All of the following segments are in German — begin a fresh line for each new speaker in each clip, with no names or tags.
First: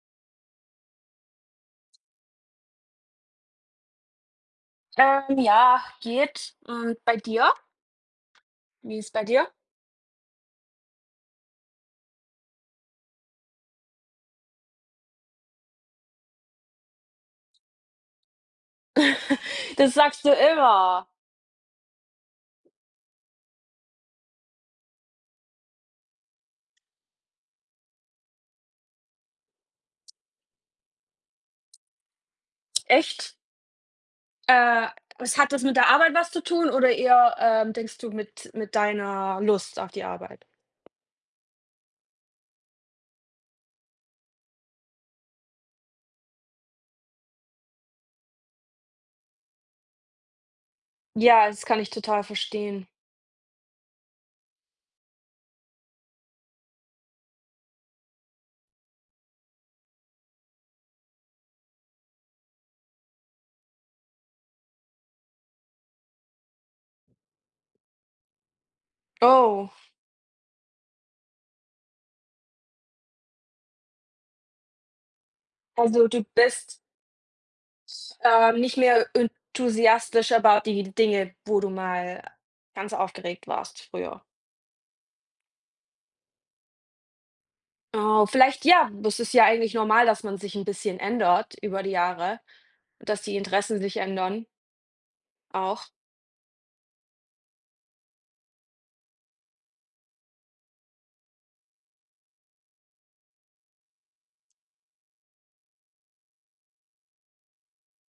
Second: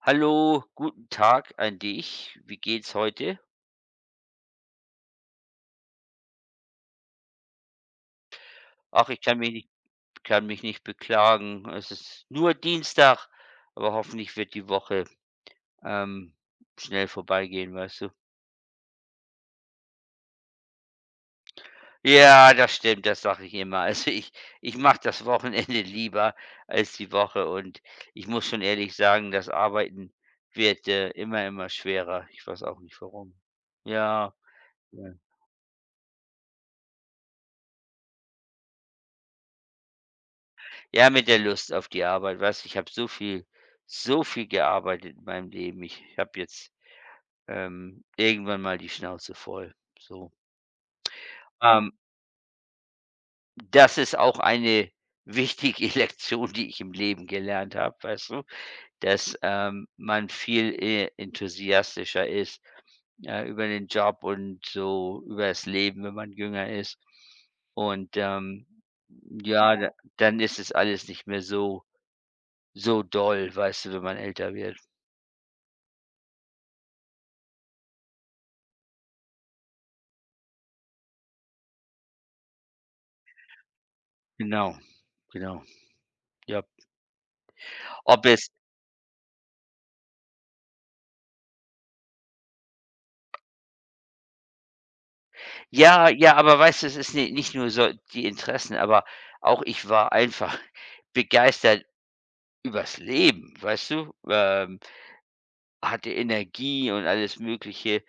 Hallo, guten Tag an dich. Wie geht's heute?
Ja, geht. Und bei dir? Wie
Ach,
ist
ich
bei
kann
dir?
mich nicht, kann mich nicht beklagen. Es ist nur Dienstag, aber hoffentlich wird die Woche ähm, schnell vorbeigehen, weißt du?
Das sagst du immer.
Ja, das stimmt, das sage ich immer. Also ich mache das Wochenende lieber als die Woche und ich muss schon ehrlich sagen, das Arbeiten wird immer, immer schwerer. Ich weiß auch nicht warum.
Echt?
Ja.
Äh,
Ja.
Was hat das mit der Arbeit was zu tun oder eher, denkst du mit deiner Lust auf die Arbeit?
Ja, mit der Lust auf die Arbeit, weißt du, ich habe so viel gearbeitet in meinem Leben. Ich habe jetzt, irgendwann mal die Schnauze voll, so.
Ja, das kann ich
Ähm,
total verstehen.
Das ist auch eine wichtige Lektion, die ich im Leben gelernt habe, weißt du, dass, man viel e enthusiastischer ist, über den Job und so über das Leben, wenn man jünger ist. Und,
Oh,
ja, da dann ist es alles nicht mehr so doll, weißt du, wenn man älter wird.
also du bist, nicht mehr enthusiastisch about die Dinge, wo du mal ganz aufgeregt warst früher.
Genau, genau. Ja. Ob
Oh,
es
vielleicht ja, es ist ja eigentlich normal, dass man sich ein bisschen ändert über die Jahre, dass die Interessen sich ändern. Auch?
Ja, ja, aber weißt du, es ist ni nicht nur so die Interessen, aber auch ich war einfach begeistert übers Leben, weißt du? Hatte Energie und alles Mögliche.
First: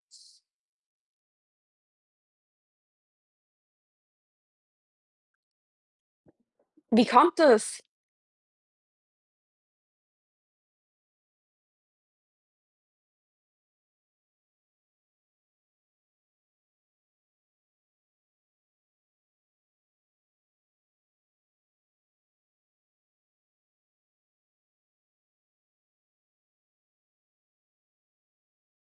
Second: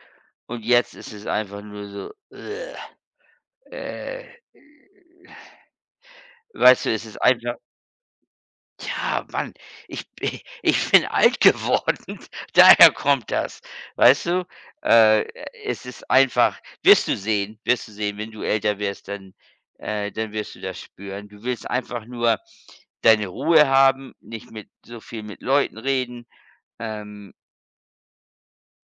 Und jetzt ist es einfach nur so, äh, weißt du, es
Wie
ist
kommt
einfach.
es?
Ja, Mann, ich ich bin alt geworden, daher kommt das, weißt du? Äh, Es ist einfach, wirst du sehen, wenn du älter wirst, dann wirst du das spüren. Du willst einfach nur deine Ruhe haben, nicht mit so viel mit Leuten reden. Ähm,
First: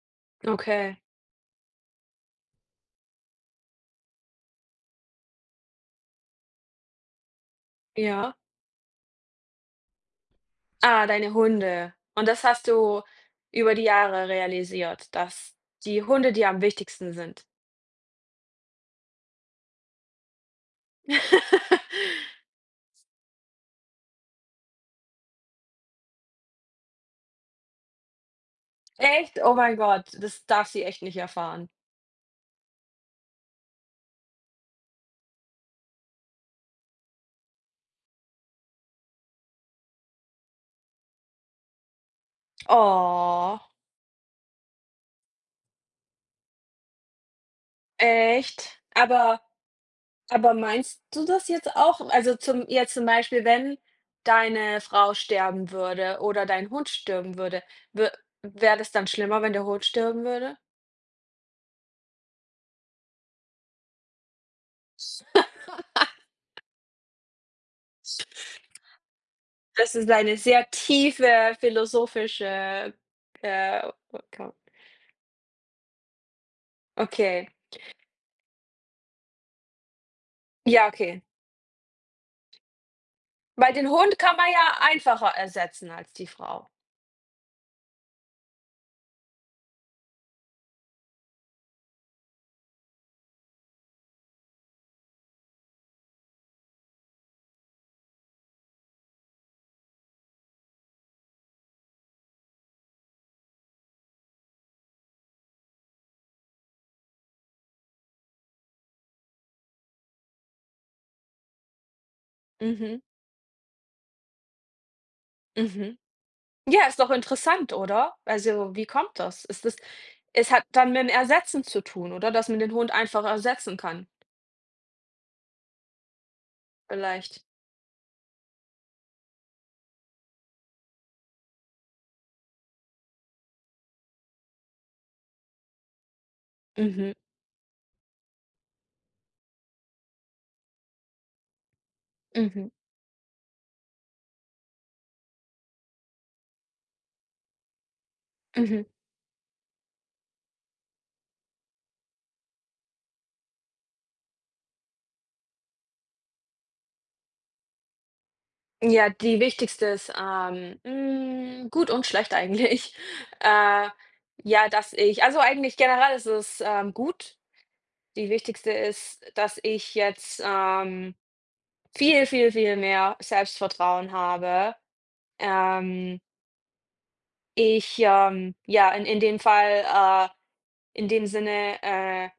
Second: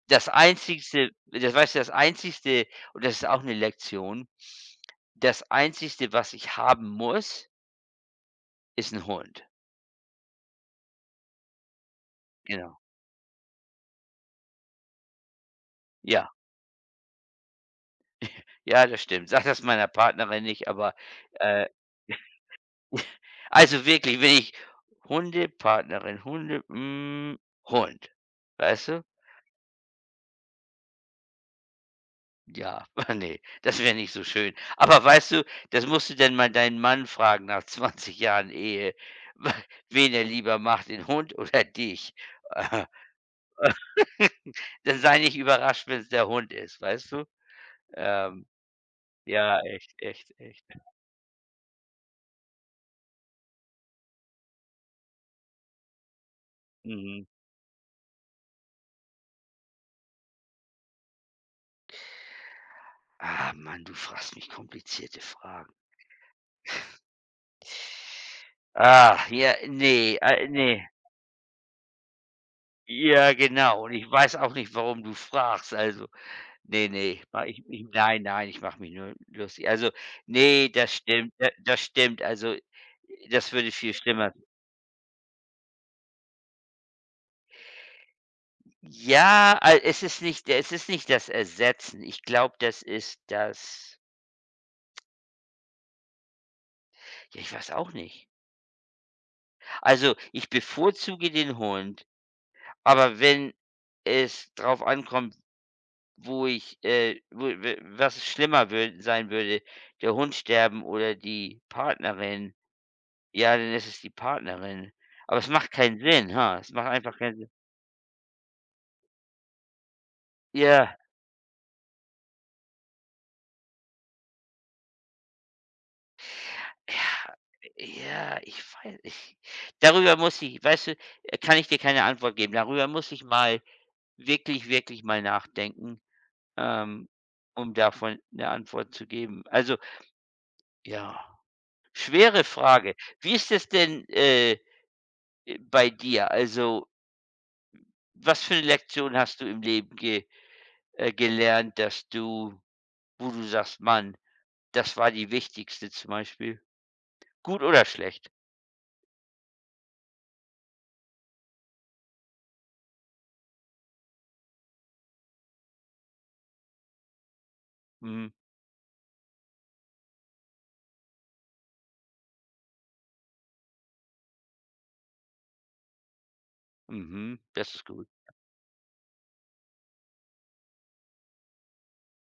Das
Okay,
einzigste, das weißt du, das einzigste, und das ist auch eine Lektion, das einzigste, was ich haben muss,
ja.
ist ein Hund.
Ah, deine Hunde. Und das hast
Genau.
du über die Jahre realisiert, dass die
Ja.
Hunde dir am wichtigsten sind?
Ja, das stimmt. Sag das meiner Partnerin nicht, aber, äh also wirklich, wenn ich Hunde, Partnerin, Hunde, Hund. Weißt du?
Echt? Oh mein Gott, das darf sie echt nicht erfahren.
Ja, nee, das wäre nicht so schön. Aber weißt du, das musst du denn mal deinen Mann fragen nach 20 Jahren Ehe, wen er lieber macht, den Hund oder dich.
Oh,
Dann sei nicht überrascht, wenn es der Hund ist, weißt du? Ähm,
echt? Aber
ja, echt, echt,
aber
echt.
meinst du das jetzt auch? Also, zum jetzt zum Beispiel, wenn deine Frau sterben würde oder dein Hund
Mhm.
sterben würde, wäre das dann schlimmer, wenn der Hund sterben würde?
Ah, Mann, du fragst mich komplizierte Fragen. Ah, ja,
Das ist
ne,
eine sehr
ne.
tiefe philosophische,
Ja, genau.
äh
Und ich weiß auch
Ka-
nicht, warum du fragst. Also, ne, ne, ma
okay.
ich ich nein, nein, ich mache mich nur lustig. Also, nee,
Ja,
das
okay.
stimmt, da das stimmt. Also, das würde
Weil den
viel
Hund
schlimmer.
kann man ja einfacher ersetzen als die Frau.
Ja, al es ist nicht das Ersetzen. Ich glaube, das ist das, ja, ich weiß auch nicht. Also, ich bevorzuge den Hund, aber wenn es drauf ankommt. Wo ich, wo we was schlimmer wür sein würde, der Hund sterben oder die Partnerin.
Mhm,
Ja, dann ist es die Partnerin. Aber es macht
mhm.
keinen Sinn, ha? Es
Ja,
macht
ist doch
einfach keinen Sinn.
interessant, oder? Also, wie kommt das? Ist das Es hat dann
Ja,
mit dem Ersetzen zu tun, oder? Dass man den Hund einfach ersetzen kann,
ja,
vielleicht.
ja, ich weiß, ich, darüber muss ich, weißt du, kann ich dir keine Antwort geben. Darüber muss ich mal wirklich, wirklich mal nachdenken, ähm,
Mhm,
um davon eine Antwort zu geben. Also, ja, schwere
mhm,
Frage. Wie ist es denn, bei dir? Also, was für eine
mhm.
Lektion hast du im Leben ge gelernt, dass du, wo du sagst: „Mann, das war die wichtigste zum Beispiel?" Gut oder schlecht?
Ja, die wichtigste ist, gut und schlecht eigentlich. Äh, ja, dass ich also eigentlich generell ist es, gut. Die
Mhm,
wichtigste ist, dass ich jetzt, viel, viel, viel mehr Selbstvertrauen habe. Ähm,
mhm, das ist gut.
ja, in dem Fall, in dem Sinne, äh,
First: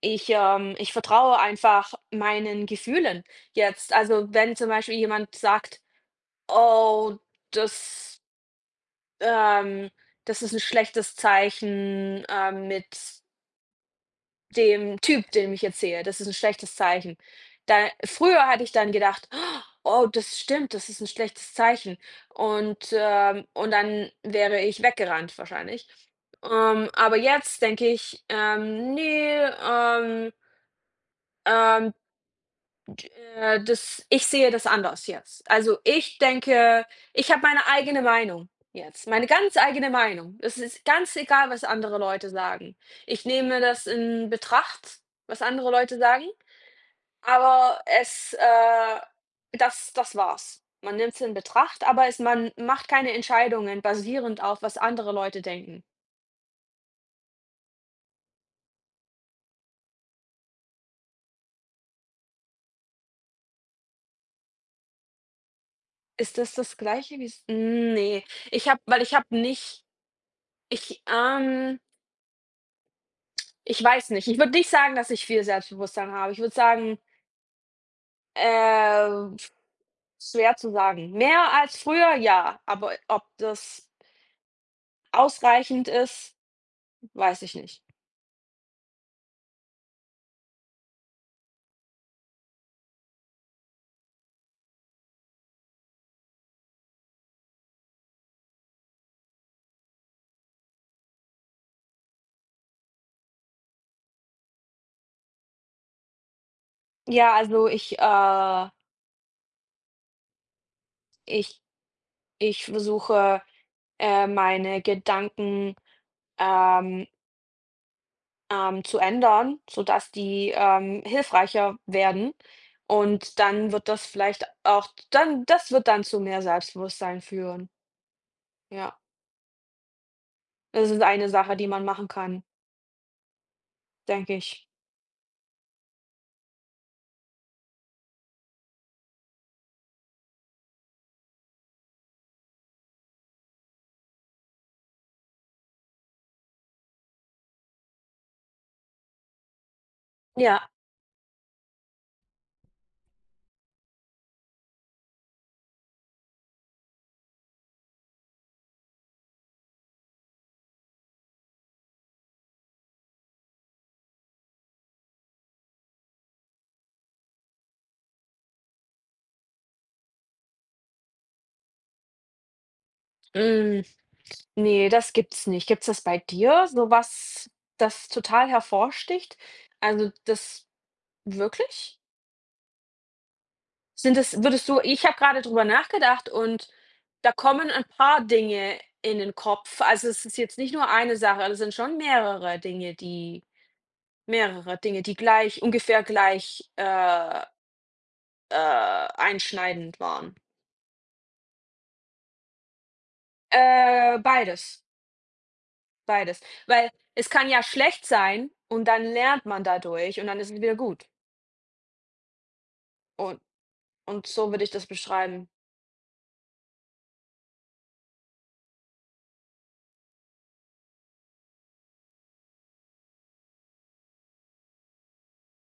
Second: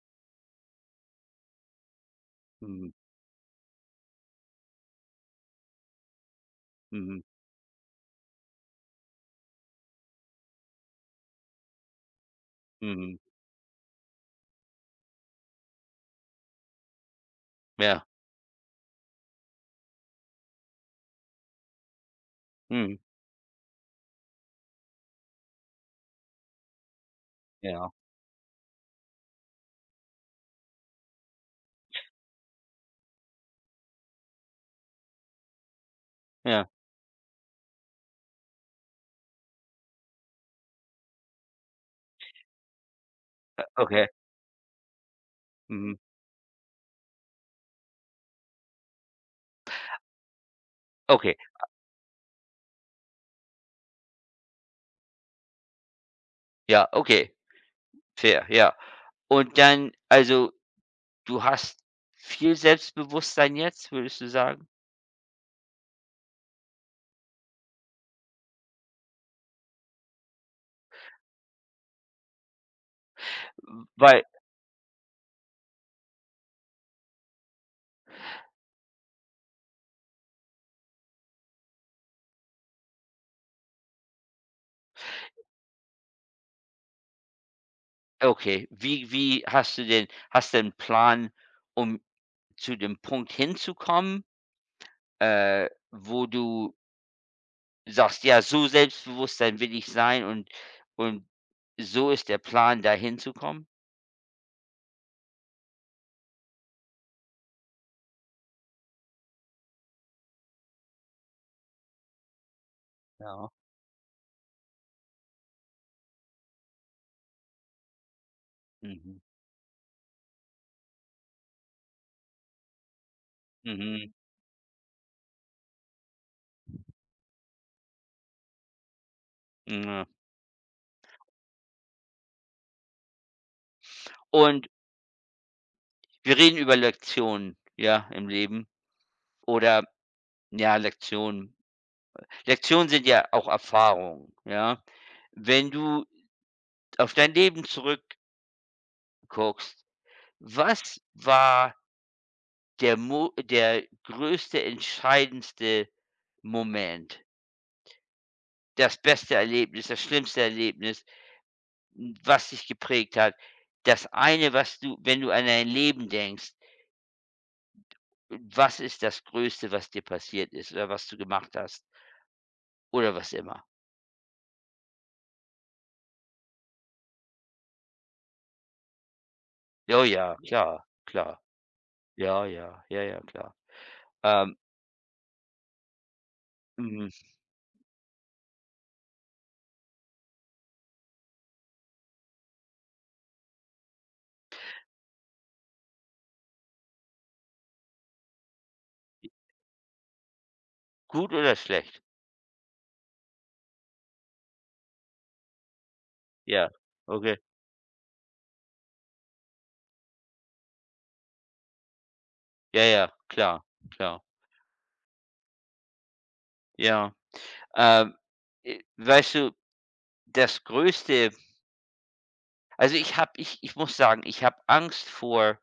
ich, ähm ich vertraue einfach meinen
Mhm,
Gefühlen jetzt. Also, wenn zum Beispiel jemand sagt: „Oh,
mhm,
das ähm, das ist ein schlechtes Zeichen,
mhm,
mit" dem Typ, dem ich jetzt sehe, das ist ein schlechtes Zeichen. Da
ja,
früher hatte ich dann gedacht: „Oh, das stimmt, das ist ein schlechtes Zeichen." Und,
mhm,
und dann wäre ich weggerannt wahrscheinlich. Aber jetzt denke
ja,
ich: „Ne, ähm, das ich sehe das anders jetzt. Also, ich
ja,
denke, ich habe meine eigene Meinung jetzt, meine ganz eigene Meinung. Es ist ganz egal, was andere Leute sagen. Ich nehme das
okay,
in Betracht, was andere
mhm,
Leute sagen, aber das war's. Man nimmt es in
okay,
Betracht, aber es man macht keine Entscheidungen basierend auf, was andere Leute denken.
ja, okay, fair, ja. Und dann also, du hast viel Selbstbewusstsein jetzt, würdest du sagen?
Ist das das Gleiche wie? Nee. Ich habe, weil ich habe nicht, ich, ich weiß
Weil,
nicht. Ich würde nicht sagen, dass ich viel Selbstbewusstsein habe. Ich würde sagen, äh, schwer zu sagen. Mehr als früher, ja, aber ob das ausreichend ist, weiß ich nicht.
okay, wie hast du 'n Plan, um zu dem Punkt hinzukommen, wo du sagst: „Ja, so Selbstbewusstsein will ich sein, und so ist der Plan, da hinzukommen?"
Ja, also ich ich versuche,
Ja.
meine Gedanken, ähm, zu
Mhm.
ändern, sodass die, hilfreicher werden und dann wird das
Mhm,
vielleicht auch dann das wird dann zu mehr Selbstbewusstsein führen, ja.
ja.
Das ist eine Sache, die man machen kann, denke
Und
ich.
wir reden über Lektionen, ja, im Leben, oder ja, Lektionen. Lektionen sind ja auch Erfahrungen, ja? Wenn du auf dein Leben zurückguckst,
Ja,
was war der größte, entscheidendste Moment? Das beste Erlebnis, das schlimmste Erlebnis, was dich geprägt hat. Das eine, was du, wenn du an dein Leben denkst, was ist das Größte, was dir passiert ist oder was du gemacht hast oder was immer?
hm, ne, das gibt's nicht. Gibt's das bei dir, so was, das total hervorsticht?
Ja,
Also,
ja,
das
klar, klar.
wirklich?
Ja, ja, ja, ja, klar.
Sind es?
Ähm,
Würdest du Ich habe gerade drüber nachgedacht und
mhm.
da kommen ein paar Dinge in den Kopf. Also, es ist jetzt nicht nur eine Sache, also, es sind schon mehrere Dinge, die gleich ungefähr gleich, äh, einschneidend waren.
Gut oder schlecht?
Beides. Beides.
Ja,
Weil es
okay.
kann ja schlecht sein und dann lernt man dadurch und dann ist es wieder gut.
Ja, ja,
Und
klar, klar.
und so würde ich das beschreiben.
Ja, ähm, weißt du, das Größte, also, ich muss sagen, ich habe Angst vor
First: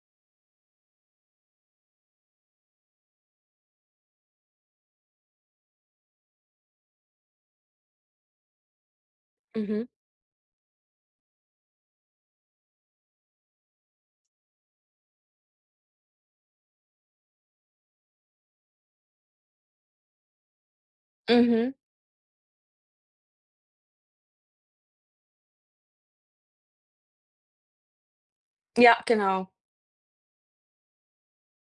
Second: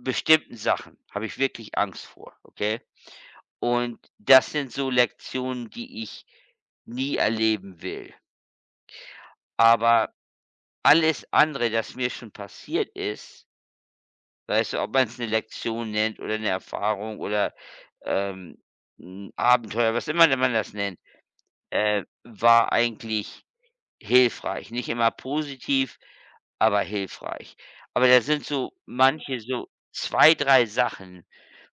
bestimmten Sachen, habe ich wirklich Angst vor, okay? Und das sind so Lektionen, die ich nie erleben will.
Mhm.
Aber alles andere, das mir schon passiert ist, weißt du, ob man es eine Lektion nennt oder eine Erfahrung oder, ähm, 'n Abenteuer, was immer man das nennt,
Mhm.
war eigentlich hilfreich. Nicht immer positiv, aber hilfreich. Aber da sind so
Ja,
manche,
genau.
so 2, 3 Sachen,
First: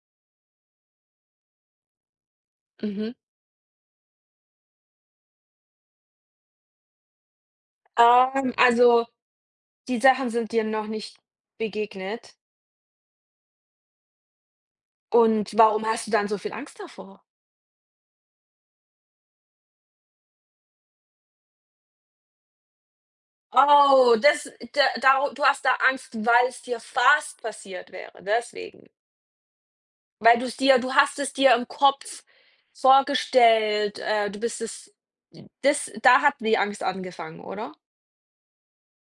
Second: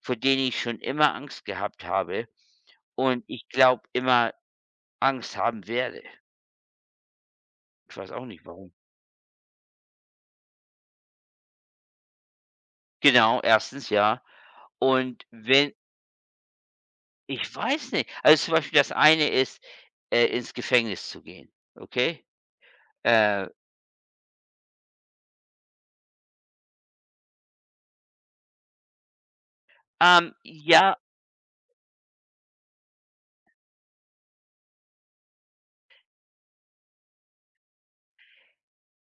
vor denen ich schon immer Angst gehabt habe.
Mhm.
Und ich glaube, immer Angst haben werde. Ich weiß auch nicht warum.
Also, die Sachen sind dir noch nicht begegnet
Genau, erstens, ja. Und
und
wenn
warum hast du dann so viel Angst davor?
ich, weiß nicht. Also, zum Beispiel, das eine ist, ins Gefängnis zu gehen, okay? Äh,
Oh, das da daro du hast da Angst, weil es dir fast passiert wäre, deswegen. Weil du's dir Du
ja,
hast es dir im Kopf vorgestellt, du bist es das da hat die Angst angefangen, oder?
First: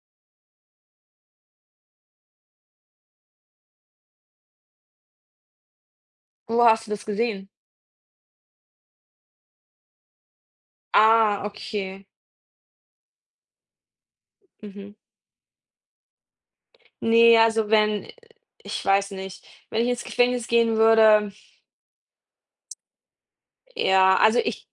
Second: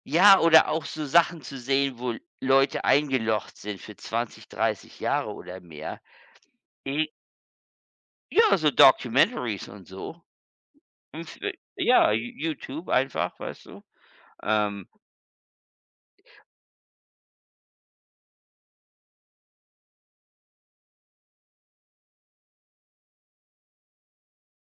ja, oder auch so Sachen zu sehen, wo Leute eingelocht sind für 20, 30 Jahre oder mehr.
Wo hast du das
I
gesehen?
Ja, so Documentaries und so. Und f
Ah, okay.
ja, YouTube einfach, weißt du? Ähm
Mhm. Ne, also wenn ich weiß nicht, wenn ich ins Gefängnis gehen würde. Ja, also ich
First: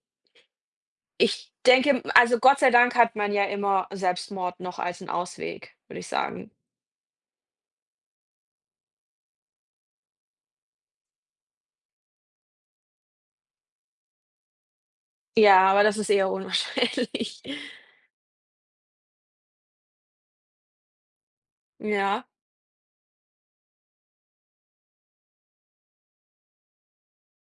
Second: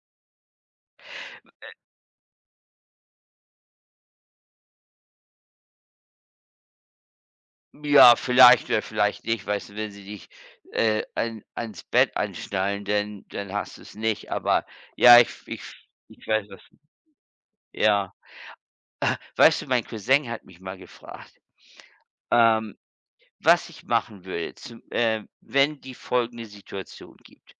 ich denke, also Gott sei Dank hat man ja immer Selbstmord noch als 'n Ausweg, würde ich sagen.
Ja, vielleicht oder vielleicht nicht, weißt du, wenn sie dich, an ans Bett anschnallen, dann hast du es nicht. Aber ja, ich ich
Ja, aber das ist
ich
eher
weiß, was,
unwahrscheinlich.
ja. Weißt du, mein Cousin hat mich mal gefragt,
Ja,
ähm, was ich machen würde, zum wenn die folgende Situation gibt,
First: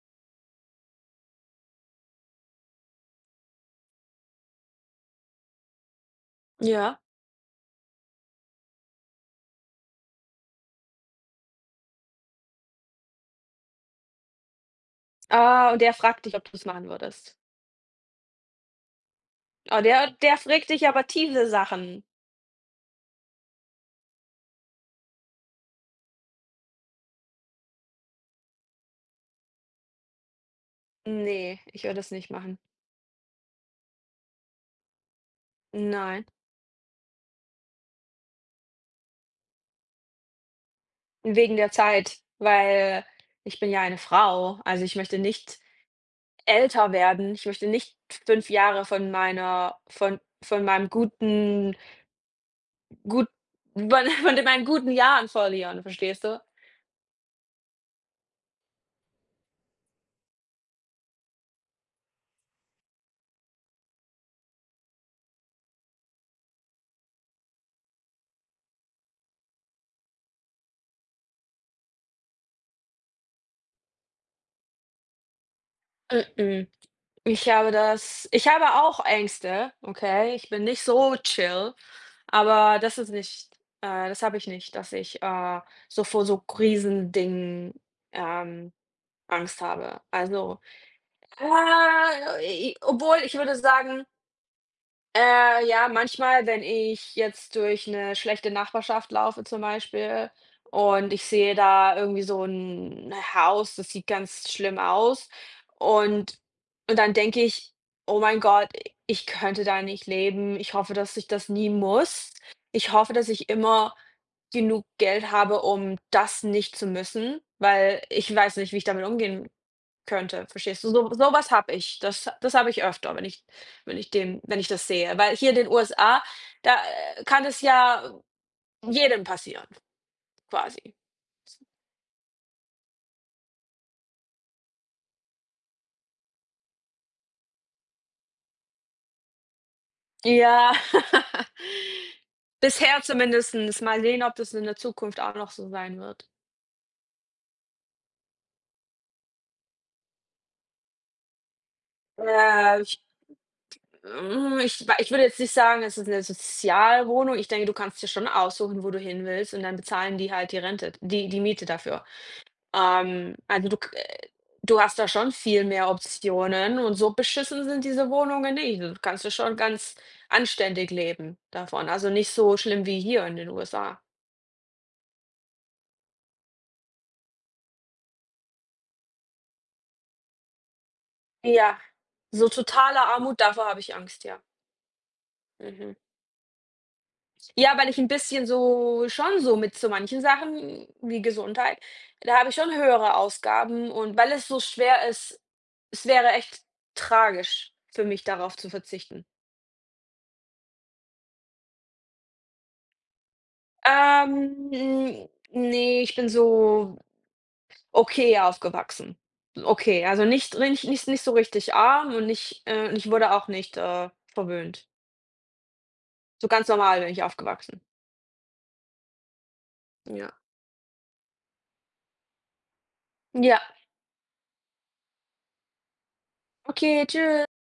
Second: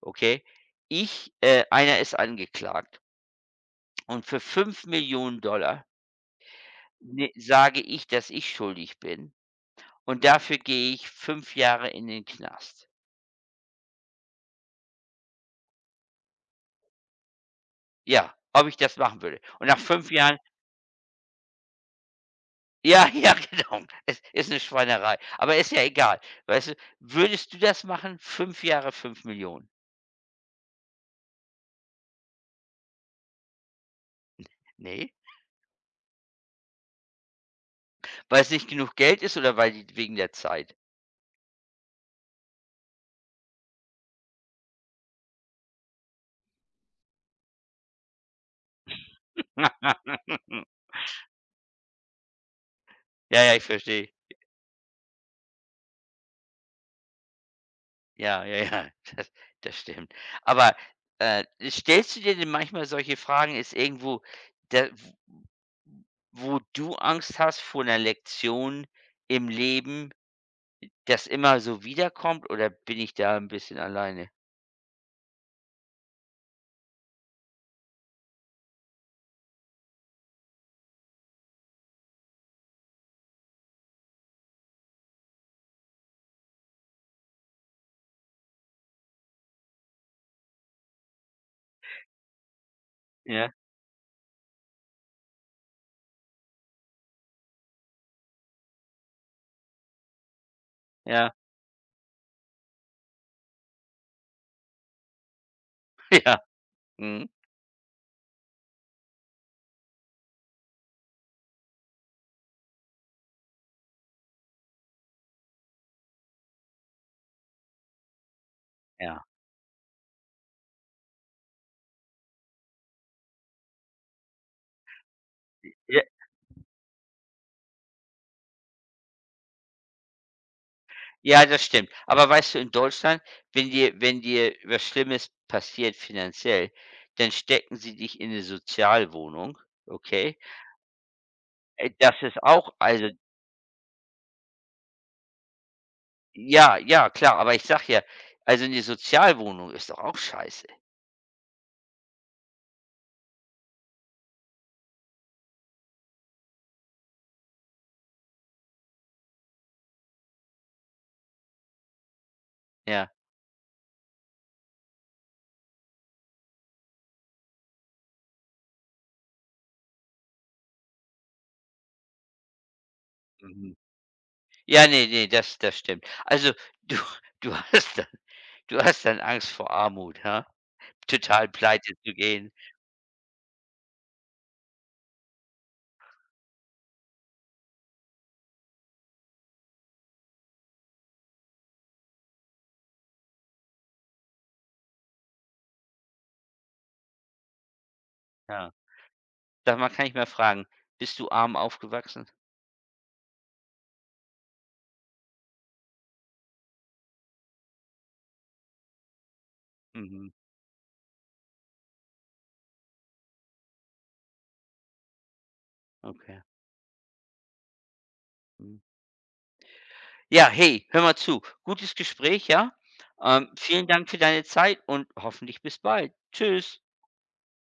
okay? Ich einer ist angeklagt und für 5.000.000,
ja.
ne, sage ich, dass ich schuldig bin und dafür gehe ich 5 Jahre in den Knast.
Ah, und der fragt dich, ob du's machen würdest?
Ja, ob ich das machen würde. Und nach
Oh,
fünf
der
Jahren
der fragt dich aber tiefe Sachen.
ja, ja, genau. Es ist eine Schweinerei, aber ist ja egal. Weißt du, würdest du das machen? 5 Jahre, 5.000.000.
Ne, ich würde das nicht machen.
Ne,
Nein,
es nicht genug Geld ist oder weil die, wegen der Zeit?
wegen der Zeit, weil ich bin ja eine Frau. Also, ich möchte nicht älter werden. Ich möchte nicht 5 Jahre von meiner von meinem guten gut
Ja, ja, ich
von
verstehe.
von meinen guten Jahren verlieren, verstehst du?
Ja, ja, ja, das das stimmt. Aber, äh, stellst du dir denn manchmal solche Fragen? Ist irgendwo da, wo du Angst hast vor einer Lektion im Leben, das immer so wiederkommt, oder bin ich da ein bisschen alleine?
mm Ich habe auch Ängste, okay? Ich bin nicht so chill, aber das ist nicht, das habe ich nicht, dass ich, so vor so Riesendingen, ähm, Angst habe. Also, äh, i i obwohl, ich
Ja,
würde sagen, ja, manchmal, wenn ich jetzt durch 'ne schlechte Nachbarschaft laufe zum Beispiel und ich
ja,
sehe da irgendwie so 'n Haus, das sieht ganz schlimm aus
ja.
und dann
Mhm.
denke ich: „Oh mein Gott, i ich könnte da nicht leben. Ich hoffe, dass ich das nie muss. Ich hoffe, dass ich immer genug Geld habe, um das nicht zu müssen, weil ich weiß nicht, wie ich damit
Ja.
umgehen könnte." Verstehst du? So was habe ich. Das habe ich öfter, wenn ich wenn ich das sehe. Weil hier in den
J
USA, da, kann es ja jedem passieren quasi.
Ja, das stimmt. Aber weißt du, in Deutschland, wenn dir was Schlimmes passiert finanziell, dann stecken sie dich in eine Sozialwohnung, okay?
Ja.
Das ist auch
Bisher
also,
zumindestens. Mal sehen, ob das in der Zukunft auch noch so sein wird.
ja, ja, klar, aber ich sag ja, also eine Sozialwohnung ist doch auch scheiße.
Ich hm, ich wei Ich würde jetzt nicht sagen, es ist eine Sozialwohnung. Ich denke, du kannst dir schon aussuchen, wo du hin willst und dann bezahlen die halt die Miete dafür.
Ja,
Also du hast da schon viel mehr Optionen und so beschissen sind diese Wohnungen nicht. Du kannst ja schon ganz anständig leben davon, also nicht so schlimm wie hier in den
mhm.
USA.
Ja, nee, nee, das stimmt. Also, du du hast dann, Angst vor Armut, ha? Total
Ja,
pleite zu
so
gehen.
totale Armut, davor habe ich Angst, ja. Mhm. Ja, weil ich ein bisschen so schon so mit so manchen Sachen wie Gesundheit, da habe ich schon höhere Ausgaben und weil es so schwer ist, es wäre echt tragisch für mich, darauf zu
Ja.
verzichten.
Da mal, kann ich mal fragen, bist du arm aufgewachsen?
Ähm, ne, ich bin so okay aufgewachsen. Okay, also
Mhm,
nicht so richtig arm und nicht, und ich wurde auch nicht, verwöhnt.
okay.
So ganz normal bin ich aufgewachsen.
Mhm.
Ja.
Ja, hey, hör mal zu. Gutes Gespräch, ja?
Ja.
Vielen Dank für deine Zeit und hoffentlich bis bald. Tschüss.
Okay, Tschüss.